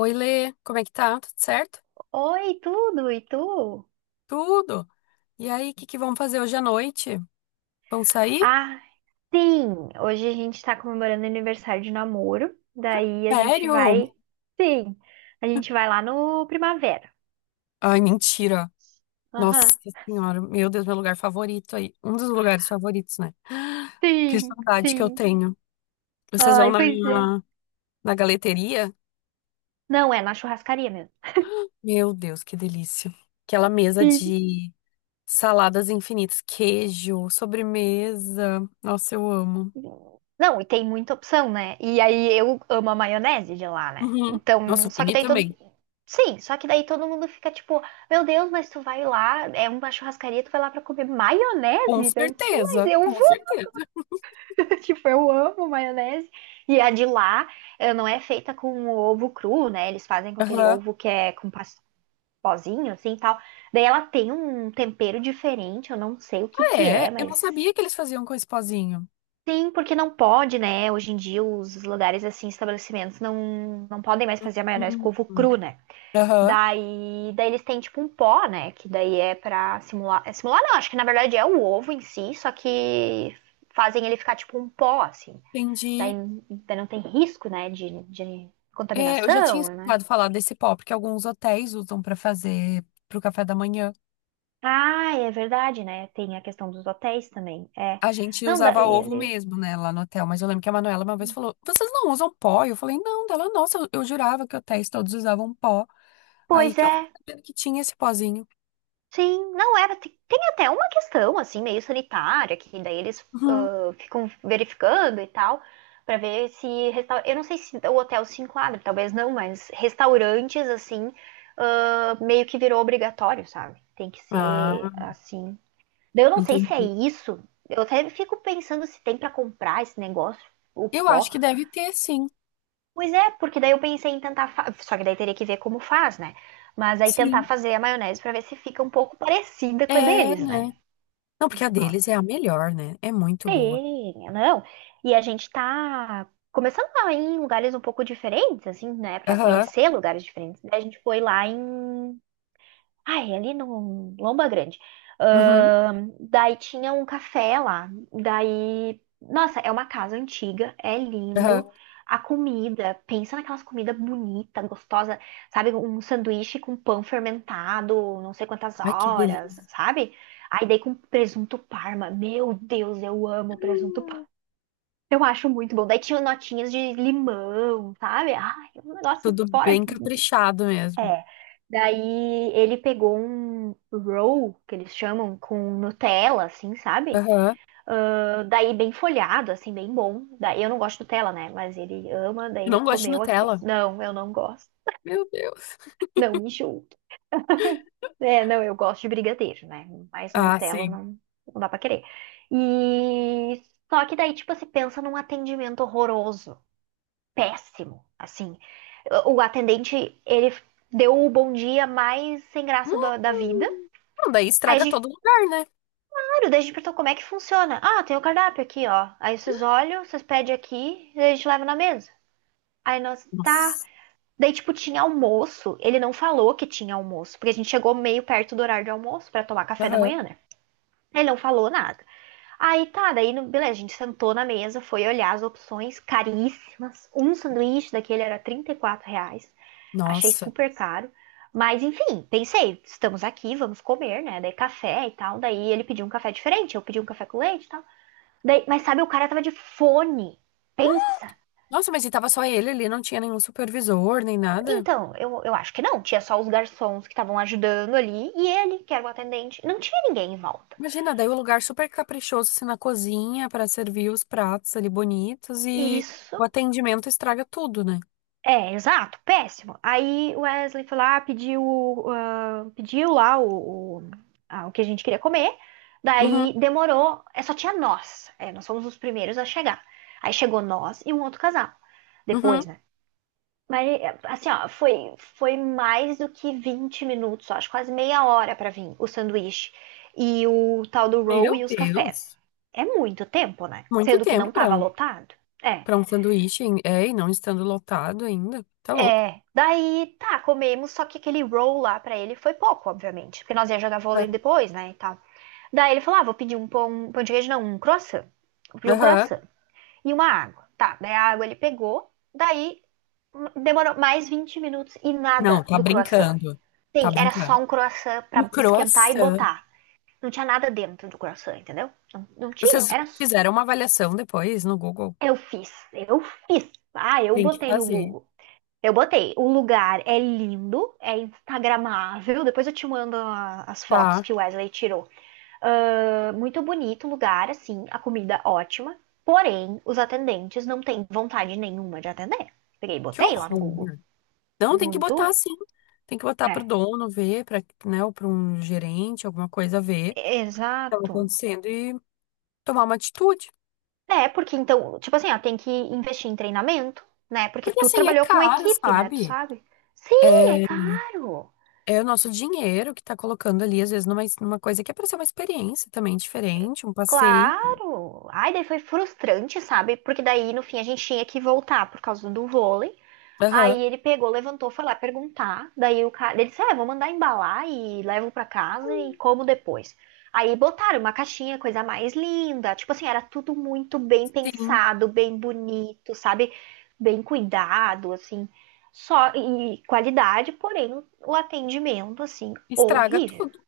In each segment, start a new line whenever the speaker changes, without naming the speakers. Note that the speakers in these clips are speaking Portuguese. Oi, Lê, como é que tá? Tudo certo?
Oi, tudo? E tu?
Tudo. E aí, o que que vão fazer hoje à noite? Vão sair?
Ah, sim! Hoje a gente tá comemorando o aniversário de namoro. Daí a gente
Sério?
vai. Sim! A gente vai lá no Primavera.
Ai, mentira. Nossa
Aham.
Senhora, meu Deus, meu lugar favorito aí. Um dos lugares favoritos, né? Que
Sim,
saudade que eu
sim.
tenho. Vocês vão
Ai, pois é.
na galeteria?
Não, é na churrascaria mesmo.
Meu Deus, que delícia. Aquela mesa
Sim.
de saladas infinitas, queijo, sobremesa. Nossa, eu amo.
Não, e tem muita opção, né? E aí eu amo a maionese de lá, né?
Uhum. Nossa,
Então,
o
só que
Pini
daí todo.
também.
Sim, só que daí todo mundo fica tipo, meu Deus, mas tu vai lá, é uma churrascaria, tu vai lá pra comer
Com
maionese? Daí eu disse, mas
certeza,
eu
com
vou.
certeza.
Tipo, eu amo maionese. E a de lá não é feita com ovo cru, né? Eles fazem com aquele
Aham.
ovo que é com pozinho, assim, tal. Daí ela tem um tempero diferente, eu não sei o que que é,
É, eu não
mas...
sabia que eles faziam com esse pozinho.
Sim, porque não pode, né? Hoje em dia os lugares, assim, estabelecimentos não podem mais fazer a maionese com ovo
Hum.
cru, né?
Aham,
Daí eles têm, tipo, um pó, né? Que daí é pra simular... é simular não, acho que na verdade é o ovo em si, só que fazem ele ficar, tipo, um pó, assim. Daí,
entendi.
não tem risco, né, de
É, eu já tinha
contaminação, né?
escutado falar desse pó, porque alguns hotéis usam pra fazer pro café da manhã.
Ah, é verdade, né? Tem a questão dos hotéis também. É.
A gente
Não,
usava
daí
ovo
ele.
mesmo, né, lá no hotel. Mas eu lembro que a Manuela uma vez falou: Vocês não usam pó? Eu falei: Não, dela, nossa, eu jurava que hotéis todos usavam pó. Aí
Pois
que eu fiquei
é,
sabendo que tinha esse pozinho.
sim, não era. Tem até uma questão, assim, meio sanitária, que daí eles
Uhum.
ficam verificando e tal, pra ver se. Resta... Eu não sei se o hotel se enquadra, talvez não, mas restaurantes, assim, ah, meio que virou obrigatório, sabe? Tem que ser,
Ah,
assim, daí eu não sei se é
entendi.
isso. Eu até fico pensando se tem pra comprar esse negócio, o
Eu acho
pó.
que deve ter, sim.
Pois é, porque daí eu pensei em tentar. Só que daí teria que ver como faz, né? Mas aí tentar
Sim.
fazer a maionese pra ver se fica um pouco parecida com a
É,
deles, né?
né? Não, porque a
Porque, nossa.
deles é a melhor, né? É muito boa.
Sim, não. E a gente tá começando a ir em lugares um pouco diferentes, assim, né? Pra
Aham.
conhecer lugares diferentes. Daí a gente foi lá em Ai, ali no Lomba Grande.
Uhum.
Daí tinha um café lá. Daí, nossa, é uma casa antiga, é lindo.
Aham.
A comida, pensa naquelas comidas bonitas, gostosa, sabe? Um sanduíche com pão fermentado, não sei quantas
Ai, que
horas,
delícia.
sabe? Aí daí com presunto parma. Meu Deus, eu amo presunto
Ah,
parma. Eu acho muito bom. Daí tinha notinhas de limão, sabe? Ai, um negócio
tudo
fora
bem caprichado mesmo.
é. Daí ele pegou um roll, que eles chamam, com Nutella, assim, sabe?
Aham.
Ah, daí bem folhado, assim, bem bom. Daí eu não gosto de Nutella, né? Mas ele ama, daí
Eu
ele
não gosto de
comeu aqui.
Nutella.
Não, eu não gosto.
Meu Deus.
Não, me julgue. É, não, eu gosto de brigadeiro, né? Mas
Ah,
Nutella
sim.
não, não dá pra querer. E só que daí, tipo, se pensa num atendimento horroroso, péssimo, assim. O atendente, ele deu o bom dia mais sem graça da vida.
Hum. Não, daí
Aí a
estraga todo
gente
lugar, né?
claro, daí a gente perguntou como é que funciona. Ah, tem o cardápio aqui, ó. Aí vocês olham, vocês pedem aqui, e a gente leva na mesa. Aí nós, tá.
Nossa.
Daí, tipo, tinha almoço. Ele não falou que tinha almoço, porque a gente chegou meio perto do horário de almoço pra tomar café da manhã,
Aham.
né? Ele não falou nada. Aí tá, daí, beleza, a gente sentou na mesa, foi olhar as opções caríssimas. Um sanduíche daquele era R$ 34. Achei
Nossa.
super caro. Mas enfim, pensei, estamos aqui, vamos comer, né? Daí café e tal. Daí ele pediu um café diferente, eu pedi um café com leite e tal. Mas sabe, o cara tava de fone. Pensa.
Nossa, mas e tava só ele ali, não tinha nenhum supervisor, nem nada.
Então, eu acho que não. Tinha só os garçons que estavam ajudando ali e ele, que era o atendente. Não tinha ninguém em volta.
Imagina, daí o lugar super caprichoso, assim, na cozinha, pra servir os pratos ali bonitos e
Isso.
o atendimento estraga tudo, né?
É, exato, péssimo. Aí o Wesley foi lá, pediu lá o que a gente queria comer.
Uhum,
Daí demorou, é, só tinha nós. É, nós fomos os primeiros a chegar. Aí chegou nós e um outro casal.
uhum.
Depois, né? Mas, assim, ó, foi mais do que 20 minutos, ó, acho quase meia hora pra vir o sanduíche e o tal do roll
Meu
e os cafés.
Deus.
É muito tempo, né?
Muito
Sendo que
tempo
não
pra.
tava lotado. É,
Pra um sanduíche, hein? É, e não estando lotado ainda. Tá louco.
é. Daí, tá, comemos, só que aquele roll lá pra ele foi pouco, obviamente, porque nós ia jogar
É.
vôlei depois, né, e tal. Daí ele falou, ah, vou pedir um pão de queijo, não, um croissant. Vou pedir um
Aham.
croissant e uma água. Tá, daí a água ele pegou, daí demorou mais 20 minutos e
Não,
nada
tá
do croissant.
brincando. Tá
Sim, era
brincando.
só um croissant
Um
pra esquentar e
croissant.
botar. Não tinha nada dentro do croissant, entendeu? Não, não tinha,
Vocês
era. S-
fizeram uma avaliação depois no Google?
Eu fiz, eu fiz. Ah, eu
Tem que
botei no
fazer.
Google. Eu botei. O lugar é lindo, é instagramável. Depois eu te mando as fotos
Tá.
que o Wesley tirou. Ah, muito bonito o lugar, assim, a comida ótima. Porém, os atendentes não têm vontade nenhuma de atender. Peguei e
Que
botei lá no Google.
horror. Não, tem que botar
Muito.
assim. Tem que botar pro
É,
dono ver, pra, né, ou pra um gerente, alguma coisa ver o que tava
exato.
acontecendo e tomar uma atitude.
É, porque então, tipo assim, ó, tem que investir em treinamento, né? Porque
Porque
tu
assim, é
trabalhou com
caro,
equipe, né? Tu
sabe?
sabe? Sim, é caro.
É o nosso dinheiro que tá colocando ali, às vezes, numa coisa que é pra ser uma experiência também diferente, um passeio.
Claro. Ai, daí foi frustrante, sabe? Porque daí, no fim, a gente tinha que voltar por causa do vôlei.
Aham.
Aí ele pegou, levantou, foi lá perguntar. Daí o cara, ele disse: É, vou mandar embalar e levo pra casa e como depois. Aí botaram uma caixinha, coisa mais linda. Tipo assim, era tudo muito bem
Sim.
pensado, bem bonito, sabe? Bem cuidado, assim. Só e qualidade, porém o atendimento, assim,
Estraga
horrível.
tudo,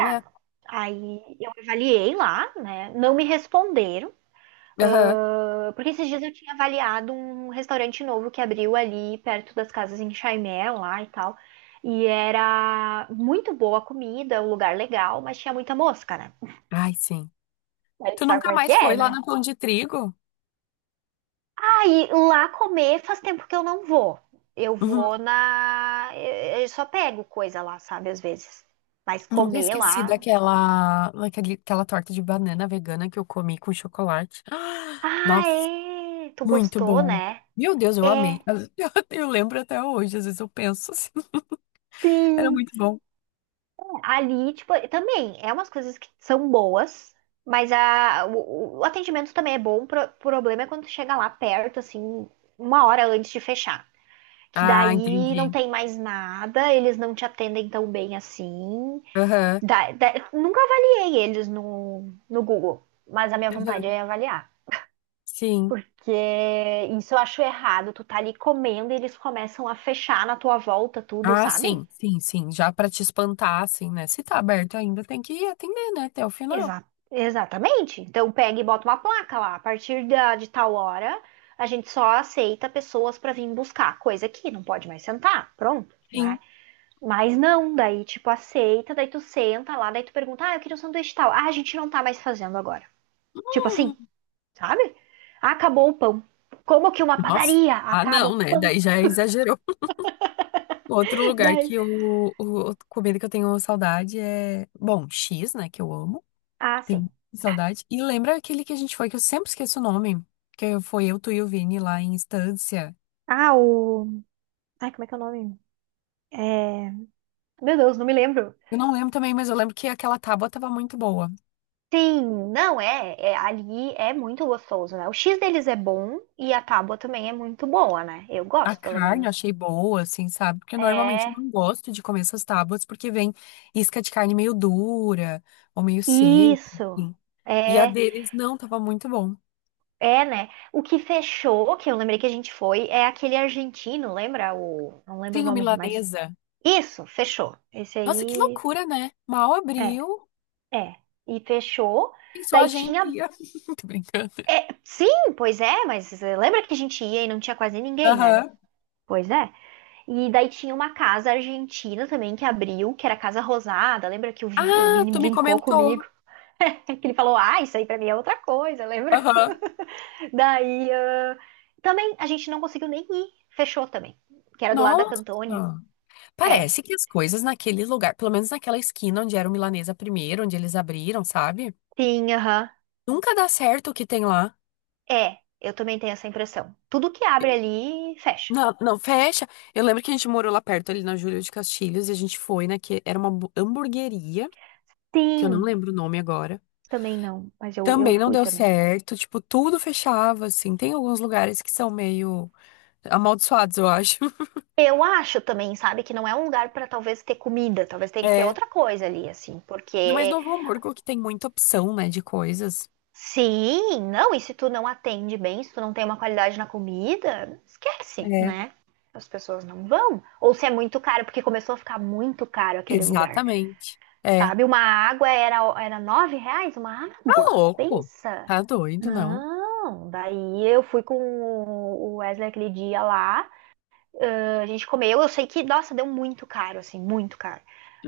né?
Aí eu avaliei lá, né? Não me responderam.
Aham.
Ah, porque esses dias eu tinha avaliado um restaurante novo que abriu ali perto das casas em Chaimel, lá e tal. E era muito boa a comida, um lugar legal, mas tinha muita mosca, né?
Ai, sim.
Aí
Tu
sabe
nunca
como é que
mais
é,
foi lá
né?
na Pão de Trigo?
Aí lá comer faz tempo que eu não vou. Eu
Uhum.
vou na. Eu só pego coisa lá, sabe, às vezes. Mas
Nunca
comer
esqueci
lá.
daquela, daquele- aquela torta de banana vegana que eu comi com chocolate. Ah,
Ah,
nossa,
é! Tu
muito
gostou,
boa.
né?
Meu Deus, eu amei.
É,
Eu lembro até hoje, às vezes eu penso assim. Era
sim!
muito bom.
Ali, tipo, também é umas coisas que são boas, mas a, o atendimento também é bom. O problema é quando tu chega lá perto, assim, uma hora antes de fechar. Que
Ah,
daí não
entendi.
tem mais nada, eles não te atendem tão bem assim.
Aham.
Nunca avaliei eles no, no Google, mas a minha vontade
Aham.
é avaliar.
Sim.
Porque isso eu acho errado. Tu tá ali comendo e eles começam a fechar na tua volta tudo,
Ah,
sabe?
sim, sim, sim. Já pra te espantar, assim, né? Se tá aberto ainda, tem que atender, né? Até o final.
Exa- exatamente. Então pega e bota uma placa lá. A partir da, de tal hora, a gente só aceita pessoas para vir buscar coisa que não pode mais sentar. Pronto,
Sim.
né? Mas não, daí tipo aceita, daí tu senta lá, daí tu pergunta: "Ah, eu queria um sanduíche tal". Ah, a gente não tá mais fazendo agora. Tipo assim, sabe? Acabou o pão. Como que uma
Nossa.
padaria
Ah,
acaba o
não, né?
pão?
Daí já exagerou. Outro lugar que
Daí...
eu, o, comida que eu tenho saudade é, bom, X, né, que eu amo.
Ah, sim.
Tenho saudade. E lembra aquele que a gente foi, que eu sempre esqueço o nome, que foi eu, tu e o Vini lá em Estância.
Ah, o. Ai, como é que é o nome? É... Meu Deus, não me lembro.
Eu não lembro também, mas eu lembro que aquela tábua tava muito boa.
Sim, não é, é- ali é muito gostoso, né? O X deles é bom e a tábua também é muito boa, né? Eu
A
gosto, pelo
carne eu
menos.
achei boa, assim, sabe? Porque normalmente eu
É,
não gosto de comer essas tábuas porque vem isca de carne meio dura ou meio seca,
isso.
assim. E a
É,
deles não, tava muito bom.
é, né? O que fechou, que eu lembrei que a gente foi, é aquele argentino, lembra o, não lembro o
Tem o
nome, mas
milanesa.
isso, fechou. Esse
Nossa, que
aí
loucura, né? Mal
é,
abriu,
é. E fechou.
pensou a
Daí
gente
tinha,
ia. Tô brincando.
é, sim, pois é, mas eh, lembra que a gente ia e não tinha quase ninguém, né?
Aham.
Pois é. E daí tinha uma casa argentina também que abriu, que era a Casa Rosada. Lembra que o
Ah,
Vini
tu me
brincou
comentou.
comigo? Que ele falou, ah, isso aí pra mim é outra coisa, lembra?
Aham.
Daí ah, também a gente não conseguiu nem ir, fechou também, que era do lado da
Nossa.
Cantone.
Ah.
É,
Parece que as coisas naquele lugar, pelo menos naquela esquina onde era o Milanesa primeiro, onde eles abriram, sabe?
sim, aham.
Nunca dá certo o que tem lá.
É, eu também tenho essa impressão. Tudo que abre ali, fecha.
Não, não, fecha. Eu lembro que a gente morou lá perto, ali na Júlio de Castilhos, e a gente foi, né? Que era uma hambu- hamburgueria, que eu não
Sim,
lembro o nome agora.
também não, mas eu
Também não
fui
deu
também.
certo, tipo, tudo fechava, assim. Tem alguns lugares que são meio. Amaldiçoados, eu acho.
Eu acho também, sabe, que não é um lugar pra talvez ter comida, talvez tenha que ter
É.
outra coisa ali, assim,
Ainda mais
porque
Novo Hamburgo, que tem muita opção, né, de coisas.
sim, não, e se tu não atende bem, se tu não tem uma qualidade na comida, esquece,
É.
né? As pessoas não vão. Ou se é muito caro, porque começou a ficar muito caro aquele lugar,
Exatamente. É. Tá
sabe? Uma água era, era R$ 9, uma água,
louco.
pensa.
Tá doido, não.
Não, daí eu fui com o Wesley aquele dia lá, a gente comeu, eu sei que, nossa, deu muito caro, assim, muito caro.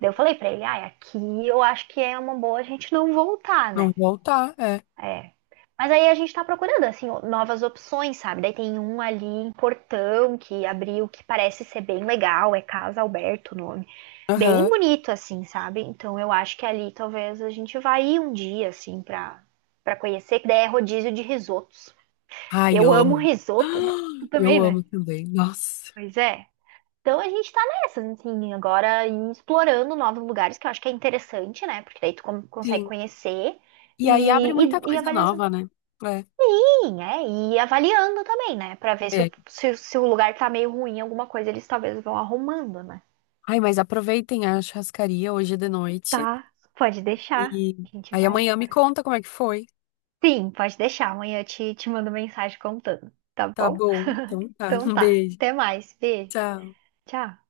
Daí eu falei pra ele, ai, aqui eu acho que é uma boa a gente não voltar,
Não
né?
voltar, é.
É. Mas aí a gente tá procurando, assim, novas opções, sabe? Daí tem um ali em Portão que abriu, que parece ser bem legal, é Casa Alberto o nome. Bem
Aham.
bonito, assim, sabe? Então eu acho que ali talvez a gente vá ir um dia, assim, pra, pra conhecer, que daí é rodízio de risotos.
Ai,
Eu
eu
amo
amo.
risoto, né? Tu também,
Eu
né?
amo também. Nossa.
Pois é. Então a gente tá nessas, assim, agora em explorando novos lugares, que eu acho que é interessante, né? Porque daí tu consegue
Sim.
conhecer.
E aí abre muita
E, e
coisa
avaliando
nova, né? É.
sim, é, e avaliando também, né? Pra ver se o,
É.
se, se o lugar tá meio ruim, alguma coisa eles talvez vão arrumando, né?
Ai, mas aproveitem a churrascaria hoje de noite.
Tá, pode deixar.
E
A gente
aí
vai.
amanhã me conta como é que foi.
Sim, pode deixar. Amanhã eu te mando mensagem contando, tá
Tá
bom?
bom. Então tá.
Então
Um
tá.
beijo.
Até mais. Beijo.
Tchau.
Tchau.